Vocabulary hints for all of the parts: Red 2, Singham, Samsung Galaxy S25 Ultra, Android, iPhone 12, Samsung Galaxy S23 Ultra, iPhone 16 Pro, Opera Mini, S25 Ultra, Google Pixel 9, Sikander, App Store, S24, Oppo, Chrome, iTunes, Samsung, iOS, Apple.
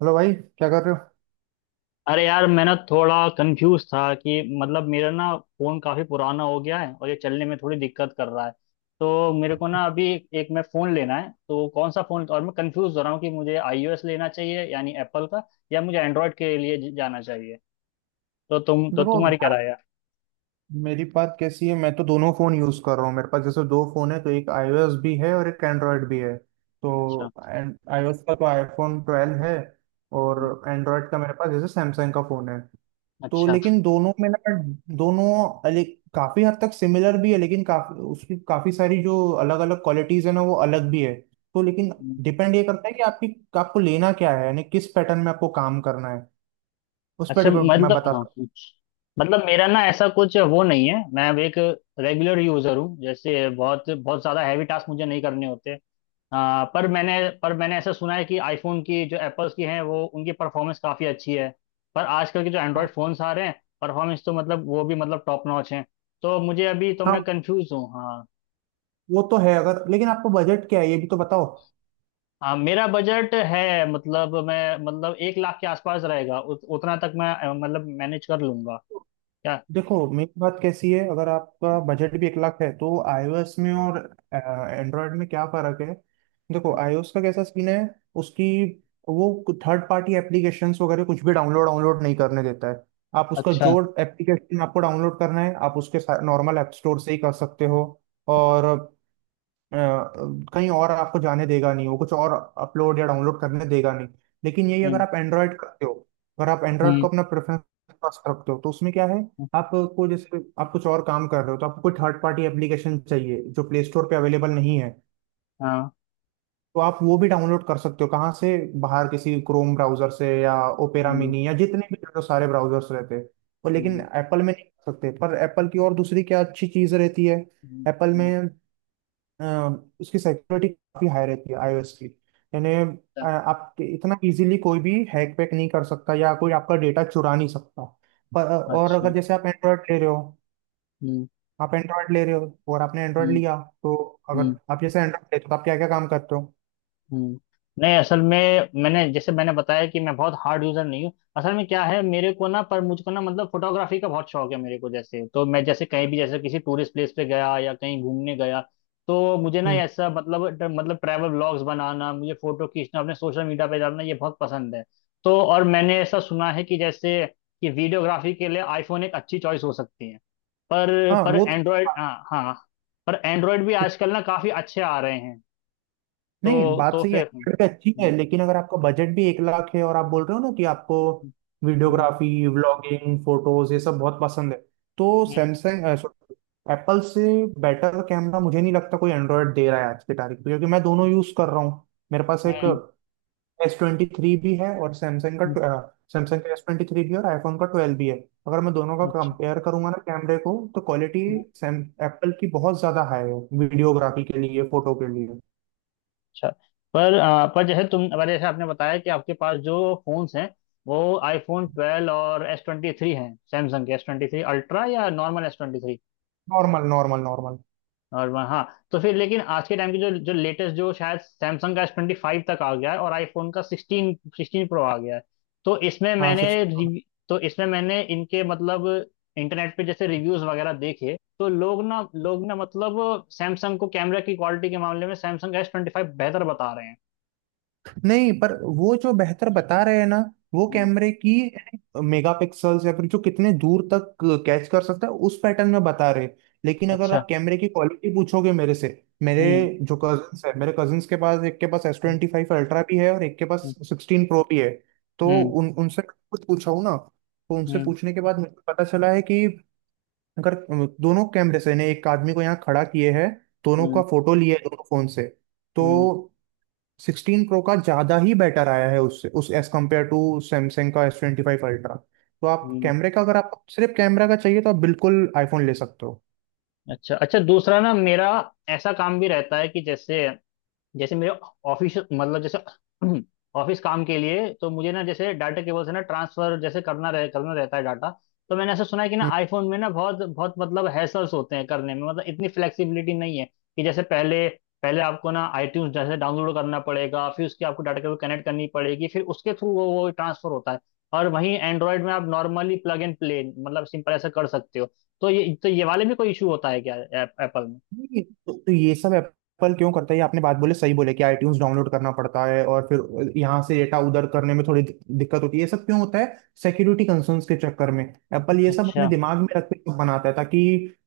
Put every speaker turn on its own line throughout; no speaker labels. Hello भाई, क्या कर रहे हो?
अरे यार, मैं ना थोड़ा कंफ्यूज था कि मतलब, मेरा ना फोन काफी पुराना हो गया है और ये चलने में थोड़ी दिक्कत कर रहा है। तो मेरे को ना अभी एक मैं फोन लेना है, तो कौन सा फोन? और मैं कंफ्यूज हो रहा हूँ कि मुझे आईओएस लेना चाहिए यानी एप्पल का, या मुझे एंड्रॉयड के लिए जाना चाहिए। तो
देखो
तुम्हारी क्या
यार,
राय है?
मेरी बात कैसी है। मैं तो दोनों फ़ोन यूज़ कर रहा हूँ, मेरे पास जैसे दो फ़ोन है, तो एक iOS भी है और एक एंड्रॉयड भी है। तो
अच्छा।
iOS का तो iPhone 12 है और
हम्म।
एंड्रॉयड का मेरे पास जैसे सैमसंग का फ़ोन है। तो
अच्छा।
लेकिन दोनों में ना, दोनों अलग काफ़ी हद तक सिमिलर भी है, लेकिन काफ़ी उसकी काफ़ी सारी जो अलग अलग क्वालिटीज़ है ना, वो अलग भी है। तो लेकिन
हम्म।
डिपेंड ये करता है कि आपकी, आपको लेना क्या है, यानी किस पैटर्न में आपको काम करना है, उस पर
अच्छा,
डिपेंड मैं
मतलब
बता
हाँ,
सकता
कुछ। मतलब मेरा ना ऐसा कुछ वो नहीं है। मैं अब एक रेगुलर यूजर हूँ, जैसे बहुत बहुत ज्यादा हैवी टास्क मुझे नहीं करने होते। पर मैंने ऐसा सुना है कि आईफोन की, जो एप्पल्स की हैं, वो उनकी परफॉर्मेंस काफ़ी अच्छी है। पर आजकल के जो
हूँ। हाँ
एंड्रॉयड फ़ोन्स आ रहे हैं, परफॉर्मेंस तो मतलब वो भी मतलब टॉप नॉच हैं। तो मुझे अभी, तो मैं
हाँ,
कंफ्यूज हूँ। हाँ।
वो तो है। अगर लेकिन आपका बजट क्या है ये भी तो बताओ।
हाँ, मेरा बजट है मतलब, मैं मतलब एक लाख के आसपास रहेगा। उतना तक मैं मतलब मैनेज कर लूंगा। क्या?
देखो मेरी बात कैसी है, अगर आपका बजट भी एक लाख है, तो आईओएस में और एंड्रॉयड में क्या फर्क है। देखो आईओएस का कैसा सीन है, उसकी वो थर्ड पार्टी एप्लीकेशंस वगैरह कुछ भी डाउनलोड डाउनलोड नहीं करने देता है। आप उसका
अच्छा।
जो एप्लीकेशन आपको डाउनलोड करना है, आप उसके नॉर्मल ऐप स्टोर से ही कर सकते हो, और अ, कहीं और आपको जाने देगा नहीं, वो कुछ और अपलोड या डाउनलोड करने देगा नहीं। लेकिन यही अगर
हम्म।
आप एंड्रॉयड करते हो, अगर आप एंड्रॉयड
हम्म।
को अपना प्रेफरेंस पास रखते हो, तो उसमें क्या है,
हम्म।
आपको जैसे आप कुछ और काम कर रहे हो तो आपको कोई थर्ड पार्टी एप्लीकेशन चाहिए जो प्ले स्टोर पे अवेलेबल नहीं है,
हाँ।
तो आप वो भी डाउनलोड कर सकते हो कहाँ से, बाहर किसी क्रोम ब्राउजर से या ओपेरा
हम्म।
मिनी या जितने भी जो सारे ब्राउजर्स रहते हैं वो। लेकिन
हम्म।
एप्पल में नहीं कर सकते। पर एप्पल की और दूसरी क्या अच्छी चीज़ रहती है एप्पल
हम्म।
में, अ, उसकी सिक्योरिटी काफी हाई रहती है आईओएस की। यानी
अच्छा।
आप इतना इजीली कोई भी हैक पैक नहीं कर सकता या कोई आपका डेटा चुरा नहीं सकता। पर और
अच्छा।
अगर जैसे आप एंड्रॉयड ले रहे हो,
हम्म।
आप एंड्रॉयड ले रहे हो और आपने एंड्रॉयड लिया तो अगर
हम्म।
आप जैसे एंड्रॉयड ले, तो आप क्या क्या काम करते हो?
हम्म। नहीं, असल में, मैंने जैसे मैंने बताया कि मैं बहुत हार्ड यूजर नहीं हूँ। असल में क्या है, मेरे को ना, पर मुझको ना मतलब फोटोग्राफी का बहुत शौक है मेरे को। जैसे तो मैं जैसे कहीं भी, जैसे किसी टूरिस्ट प्लेस पे गया या कहीं घूमने गया, तो मुझे ना
हम्म,
ऐसा मतलब मतलब ट्रैवल व्लॉग्स बनाना, मुझे फोटो खींचना, अपने सोशल मीडिया पे डालना, ये बहुत पसंद है। तो, और मैंने ऐसा सुना है कि जैसे कि वीडियोग्राफी के लिए आईफोन एक अच्छी चॉइस हो सकती है। पर
हाँ
पर
वो
एंड्रॉयड, हाँ हाँ, पर एंड्रॉयड भी
तो।
आजकल ना काफी अच्छे आ रहे हैं।
नहीं, बात
तो
सही है।
फिर
Android पे अच्छी है,
हम्म।
लेकिन अगर आपका बजट भी एक लाख है और आप बोल रहे हो ना कि आपको
हम्म। हम्म।
वीडियोग्राफी, व्लॉगिंग, फोटोज ये सब बहुत पसंद है, तो
हम्म।
सैमसंग एप्पल से बेटर कैमरा मुझे नहीं लगता कोई एंड्रॉयड दे रहा है आज की तारीख में, क्योंकि मैं दोनों यूज कर रहा हूँ। मेरे पास एक
हम्म।
S23 भी है और सैमसंग
हम्म।
का, सैमसंग का S23 भी है और आईफोन का 12 भी है। अगर मैं दोनों का
अच्छा।
कंपेयर करूंगा ना कैमरे को, तो क्वालिटी
हम्म।
सैम एप्पल की बहुत ज्यादा हाई है, वीडियोग्राफी के लिए, फोटो के लिए।
अच्छा, पर आ, पर जैसे तुम पर जैसे आपने बताया कि आपके पास जो फोन्स हैं, वो आईफोन ट्वेल्व और एस ट्वेंटी थ्री हैं। सैमसंग के एस ट्वेंटी थ्री अल्ट्रा या normal S twenty three?
Normal normal normal.
और वहाँ, हाँ, तो फिर लेकिन आज के टाइम की जो जो लेटेस्ट, जो शायद सैमसंग का एस ट्वेंटी फाइव तक आ गया है और आईफोन का सिक्सटीन सिक्सटीन प्रो आ गया है। तो इसमें
हाँ सिक्स।
तो इसमें मैंने इनके मतलब इंटरनेट पे जैसे रिव्यूज वगैरह देखे, तो लोग ना मतलब सैमसंग को कैमरा की क्वालिटी के मामले में सैमसंग का एस ट्वेंटी फाइव बेहतर बता रहे हैं।
नहीं, पर वो जो बेहतर बता रहे हैं ना, वो
हम्म।
कैमरे की मेगापिक्सल्स या फिर जो कितने दूर तक कैच कर सकता है उस पैटर्न में बता रहे हैं। लेकिन अगर
अच्छा।
आप कैमरे की क्वालिटी पूछोगे मेरे से, मेरे
हम्म।
जो कजिन्स है, मेरे कजिन्स के पास, एक के पास S
hmm.
Twenty five ultra भी है और एक के पास 16 Pro भी है, तो
हम्म।
उन उनसे कुछ पूछा हूं ना। तो उनसे
हम्म।
पूछने के बाद मुझे पता चला है कि अगर दोनों कैमरे से ने एक आदमी को यहाँ खड़ा किए है, दोनों का
हम्म।
फोटो लिया है दोनों फोन से, तो
हम्म।
16 Pro का ज़्यादा ही बेटर आया है उससे, उस एज कम्पेयर टू सैमसंग का S25 Ultra। तो आप
हम्म।
कैमरे का, अगर आप सिर्फ कैमरा का चाहिए तो आप बिल्कुल आईफोन ले सकते हो।
अच्छा। अच्छा, दूसरा ना मेरा ऐसा काम भी रहता है कि जैसे, जैसे मेरे ऑफिस, मतलब जैसे ऑफिस काम के लिए तो मुझे ना, जैसे डाटा केबल से ना ट्रांसफर जैसे करना रहता है डाटा। तो मैंने ऐसा सुना है कि ना आईफोन में ना बहुत बहुत मतलब हैसल्स होते हैं करने में, मतलब इतनी फ्लेक्सिबिलिटी नहीं है कि जैसे पहले पहले आपको ना आईट्यून्स जैसे डाउनलोड करना पड़ेगा, फिर उसके आपको डाटा केबल कनेक्ट करनी पड़ेगी, फिर उसके थ्रू वो ट्रांसफर होता है। और वहीं एंड्रॉयड में आप नॉर्मली प्लग एंड प्ले, मतलब सिंपल ऐसा कर सकते हो। तो ये, तो ये वाले में कोई इशू होता है क्या एप्पल में?
नहीं, तो ये सब एप्पल क्यों करता है, ये आपने बात बोले, सही बोले, कि आईट्यून्स डाउनलोड करना पड़ता है और फिर यहाँ से डेटा उधर करने में थोड़ी दिक्कत होती है, ये सब क्यों होता है। सिक्योरिटी कंसर्न्स के चक्कर में एप्पल ये सब अपने
अच्छा।
दिमाग में रख के सब बनाता है, ताकि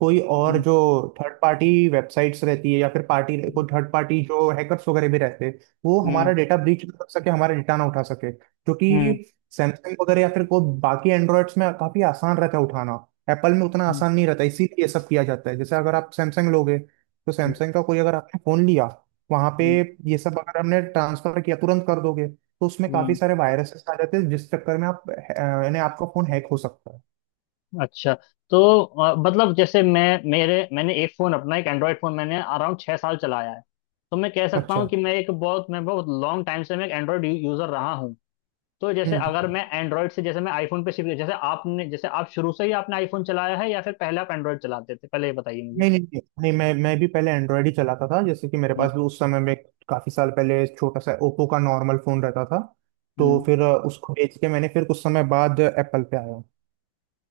कोई और
हम्म।
जो थर्ड पार्टी वेबसाइट्स रहती है या फिर पार्टी कोई थर्ड पार्टी जो हैकर्स वगैरह भी रहते हैं, वो
हम्म।
हमारा डेटा ब्रीच कर सके, हमारा डेटा ना उठा सके, जो
हम्म।
कि सैमसंग वगैरह या फिर कोई बाकी एंड्रॉइड्स में काफी आसान रहता है उठाना। एप्पल में उतना आसान नहीं रहता, इसीलिए ये सब किया जाता है। जैसे अगर आप सैमसंग लोगे तो
हम्म।
सैमसंग का कोई, अगर आपने फोन लिया, वहां पे
हम्म।
ये सब अगर हमने ट्रांसफर किया तुरंत कर दोगे, तो उसमें काफी
हम्म।
सारे वायरसेस आ जाते हैं, जिस चक्कर में आप यानी आपका फोन हैक हो सकता है।
अच्छा तो मतलब जैसे मैं मेरे, मैंने एक फ़ोन अपना, एक एंड्रॉयड फ़ोन मैंने अराउंड छः साल चलाया है। तो मैं कह सकता
अच्छा,
हूँ कि मैं एक बहुत, मैं बहुत लॉन्ग टाइम से मैं एक एंड्रॉयड यूज़र रहा हूँ। तो जैसे
हम्म।
अगर मैं एंड्रॉयड से, जैसे मैं आईफोन पे शिफ्ट, जैसे आपने, जैसे आप शुरू से ही आपने आईफोन चलाया है या फिर पहले आप एंड्रॉयड चलाते थे, पहले ये बताइए मुझे।
नहीं नहीं नहीं नहीं, मैं भी पहले एंड्रॉयड ही चलाता था, जैसे कि मेरे
हम्म।
पास भी उस समय में काफी साल पहले छोटा सा ओप्पो का नॉर्मल फोन रहता था। तो
हम्म।
फिर उसको बेच के मैंने फिर कुछ समय बाद एप्पल पे आया।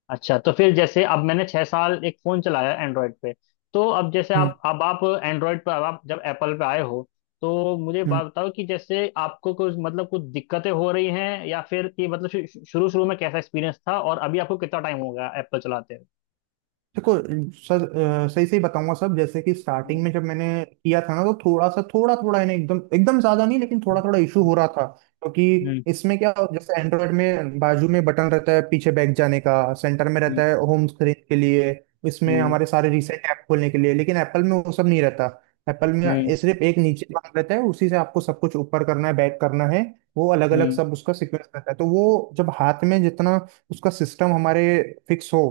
अच्छा, तो फिर जैसे, अब मैंने छह साल एक फोन चलाया एंड्रॉयड पे। तो अब जैसे
हम्म
आप एंड्रॉयड पर, अब आप जब एप्पल पे आए हो, तो मुझे
हम्म।
बात बताओ कि जैसे आपको कुछ मतलब कुछ दिक्कतें हो रही हैं, या फिर कि मतलब शुरू शुरू में कैसा एक्सपीरियंस था, और अभी आपको कितना टाइम हो गया एप्पल चलाते हुए?
देखो सर, सही सही बताऊंगा सब। जैसे कि स्टार्टिंग
हम्म।
में जब मैंने किया था ना, तो थोड़ा सा, थोड़ा थोड़ा है ना, एकदम एकदम ज्यादा नहीं लेकिन थोड़ा थोड़ा इशू हो रहा था, क्योंकि
हम्म।
इसमें क्या, जैसे एंड्रॉयड में बाजू में बटन रहता है पीछे बैक जाने का, सेंटर में
हम्म।
रहता है होम स्क्रीन के लिए, इसमें हमारे सारे रिसेंट ऐप खोलने के लिए, लेकिन एप्पल में वो सब नहीं रहता। एप्पल में
हम्म। हम्म।
ये सिर्फ एक नीचे बटन रहता है, उसी से आपको सब कुछ ऊपर करना है, बैक करना है। वो अलग अलग
हम्म।
सब उसका सीक्वेंस रहता है, तो वो जब हाथ में जितना उसका सिस्टम हमारे फिक्स हो,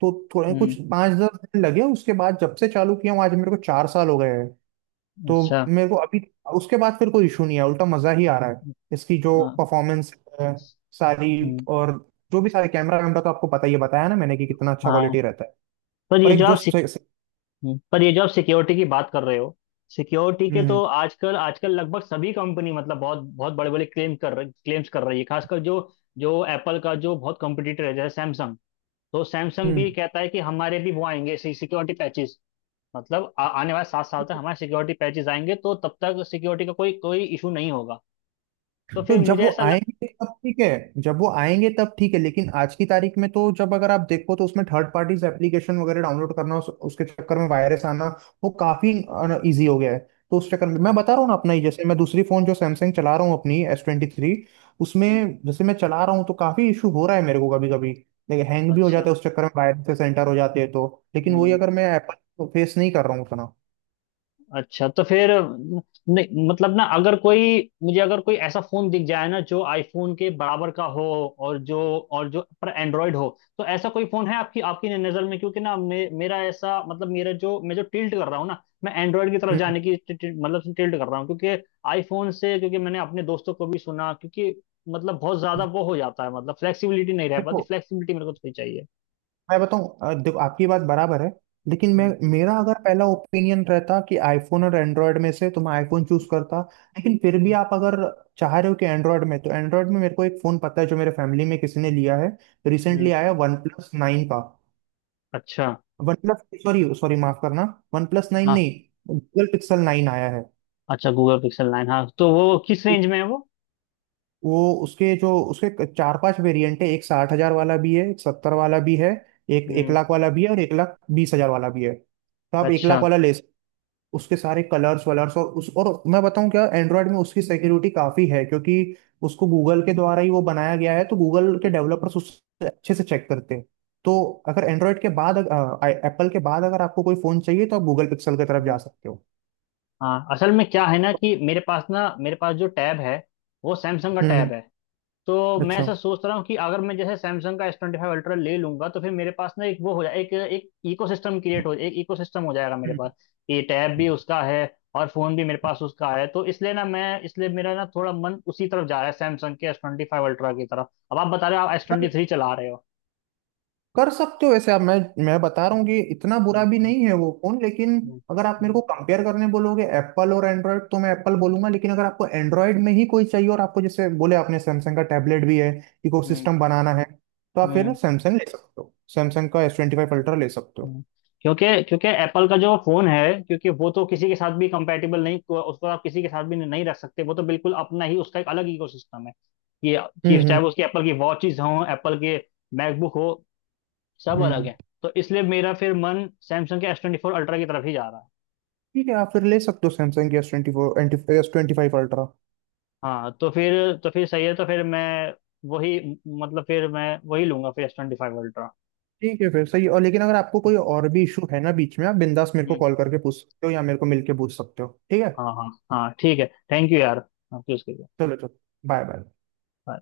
तो थोड़े कुछ
हम्म।
5-10 दिन लगे। उसके बाद जब से चालू किया हूँ, आज मेरे को 4 साल हो गए हैं। तो
अच्छा।
मेरे को अभी उसके बाद फिर कोई इशू नहीं है, उल्टा मजा ही आ रहा है। इसकी जो
हाँ।
परफॉर्मेंस है सारी,
हम्म।
और जो भी सारे कैमरा वैमरा तो आपको पता ही है, बताया ना मैंने कि कितना अच्छा
हाँ,
क्वालिटी रहता है।
पर
और
ये
एक
जो
जो
आप, पर ये जो आप सिक्योरिटी की बात कर रहे हो, सिक्योरिटी के
हम्म
तो आजकल, आजकल लगभग सभी कंपनी, मतलब बहुत बहुत बड़े बड़े क्लेम्स कर रही है, खासकर जो, जो एप्पल का जो बहुत कॉम्पिटिटर है जैसे सैमसंग। तो सैमसंग भी
हम्म।
कहता है कि हमारे भी वो आएंगे सिक्योरिटी पैचेस, मतलब आने वाले सात साल तक हमारे सिक्योरिटी पैचेस आएंगे, तो तब तक सिक्योरिटी का कोई, कोई इशू नहीं होगा। तो
तो
फिर
जब
मुझे
वो
ऐसा लग,
आएंगे तब ठीक है, जब वो आएंगे तब ठीक है, लेकिन आज की तारीख में तो जब अगर आप देखो, तो उसमें थर्ड पार्टीज एप्लीकेशन वगैरह डाउनलोड करना, उसके चक्कर में वायरस आना वो काफी इजी हो गया है। तो उस चक्कर में मैं
अच्छा।
बता रहा हूँ ना, अपना ही, जैसे मैं दूसरी फोन जो सैमसंग चला रहा हूँ अपनी S23,
हम्म। हम्म।
उसमें जैसे मैं चला रहा हूँ तो काफी इशू हो रहा है मेरे को कभी कभी। लेकिन हैंग भी हो
अच्छा।
जाता है, उस चक्कर में वायरस से सेंटर हो जाते हैं, तो लेकिन वही
हम्म।
अगर मैं एप्पल फेस नहीं कर रहा हूँ उतना।
अच्छा, तो फिर नहीं, मतलब ना अगर कोई, मुझे अगर कोई ऐसा फोन दिख जाए ना जो आईफोन के बराबर का हो, और जो, और जो पर एंड्रॉयड हो, तो ऐसा कोई फोन है आपकी, आपकी नज़र में? क्योंकि ना मेरा ऐसा मतलब, मेरा जो मैं जो टिल्ट कर रहा हूँ ना, मैं एंड्रॉयड की तरफ
हम्म।
जाने की मतलब टिल्ट कर रहा हूँ, क्योंकि आईफोन से, क्योंकि मैंने अपने दोस्तों को भी सुना, क्योंकि मतलब बहुत ज्यादा वो हो जाता है, मतलब फ्लेक्सिबिलिटी नहीं रह पाती,
देखो,
फ्लेक्सिबिलिटी मेरे को थोड़ी चाहिए।
मैं बताऊं, देखो आपकी बात बराबर है, लेकिन मैं
हम्म।
मेरा अगर पहला ओपिनियन रहता कि आईफोन और एंड्रॉयड में से, तो मैं आईफोन चूज करता। लेकिन फिर भी
हम्म।
आप अगर चाह रहे हो कि एंड्रॉयड में, तो एंड्रॉयड में मेरे को एक फोन पता है जो मेरे फैमिली में किसी ने लिया है,
हम्म।
रिसेंटली आया, OnePlus 9 का।
अच्छा।
वन प्लस, सॉरी सॉरी, माफ करना, OnePlus 9
हाँ।
नहीं, Google Pixel 9 आया है
अच्छा, गूगल पिक्सल 9, हाँ, तो वो किस रेंज में है वो?
वो। उसके जो उसके 4-5 वेरिएंट है, एक 60,000 वाला भी है, एक सत्तर वाला भी है, एक एक
हम्म।
लाख वाला भी है और 1 लाख 20 हजार वाला भी है, तो आप एक
अच्छा।
लाख वाला ले। उसके सारे कलर्स वलर्स और उस, और मैं बताऊं क्या, एंड्रॉयड में उसकी सिक्योरिटी काफी है, क्योंकि उसको गूगल के द्वारा ही वो बनाया गया है, तो गूगल के
हम्म।
डेवलपर्स उससे अच्छे से चेक करते हैं। तो अगर एंड्रॉयड के बाद, एप्पल के बाद अगर आपको कोई फोन चाहिए, तो आप गूगल पिक्सल की तरफ जा
हम्म।
सकते हो।
हाँ, असल में क्या है ना, कि मेरे पास ना, मेरे पास जो टैब है, वो सैमसंग का
हम्म हम्म,
टैब है। तो मैं
अच्छा,
ऐसा सोच रहा हूँ कि अगर मैं जैसे सैमसंग का एस ट्वेंटी फाइव अल्ट्रा ले लूंगा, तो फिर मेरे पास ना एक वो हो जाए, एक, एक इकोसिस्टम क्रिएट हो, एक इकोसिस्टम हो जाएगा मेरे
हम्म,
पास। ये टैब भी उसका है और फोन भी मेरे पास उसका है, तो इसलिए ना, मैं इसलिए मेरा ना थोड़ा मन उसी तरफ जा रहा है, सैमसंग के एस ट्वेंटी फाइव अल्ट्रा की तरफ। अब आप बता रहे हो आप एस ट्वेंटी थ्री चला रहे हो।
कर सकते हो वैसे आप। मैं बता रहा हूँ
हम्म।
कि इतना बुरा भी
हम्म।
नहीं है वो फोन, लेकिन
हम्म।
अगर आप मेरे
हम्म।
को कंपेयर करने बोलोगे एप्पल और एंड्रॉयड, तो मैं एप्पल बोलूंगा। लेकिन अगर आपको एंड्रॉयड में ही कोई चाहिए और आपको जैसे बोले आपने सैमसंग का टैबलेट भी है,
हम्म।
इकोसिस्टम बनाना है, तो आप फिर
हम्म।
सैमसंग ले सकते हो, सैमसंग का एस ट्वेंटी फाइव अल्ट्रा ले सकते हो।
हम्म। क्योंकि, क्योंकि एप्पल का जो फोन है, क्योंकि वो तो किसी के साथ भी कंपैटिबल नहीं, उसको आप किसी के साथ भी नहीं रख सकते, वो तो बिल्कुल अपना ही, उसका एक अलग इकोसिस्टम है। ये ये
हम्म
चाहे
हम्म
वो उसकी एप्पल की वॉचेस हों, एप्पल के मैकबुक हो, सब अलग
हम्म।
है। तो इसलिए मेरा फिर मन सैमसंग के एस ट्वेंटी फोर अल्ट्रा की तरफ ही जा रहा है।
ठीक है, आप फिर ले सकते हो सैमसंग की S24, S25 Ultra।
हाँ, तो फिर, तो फिर सही है, तो फिर मैं वही, मतलब फिर मैं वही लूंगा फिर, एस ट्वेंटी फाइव अल्ट्रा।
ठीक है फिर, सही। और लेकिन अगर आपको कोई और भी इशू है ना बीच में, आप बिंदास मेरे को
हम्म।
कॉल करके पूछ सकते हो या मेरे को मिलके पूछ सकते हो, ठीक है।
हाँ हाँ हाँ, ठीक है। थैंक यू यार, आपकी उसके लिए।
चलो चलो। Bye bye.
Bye.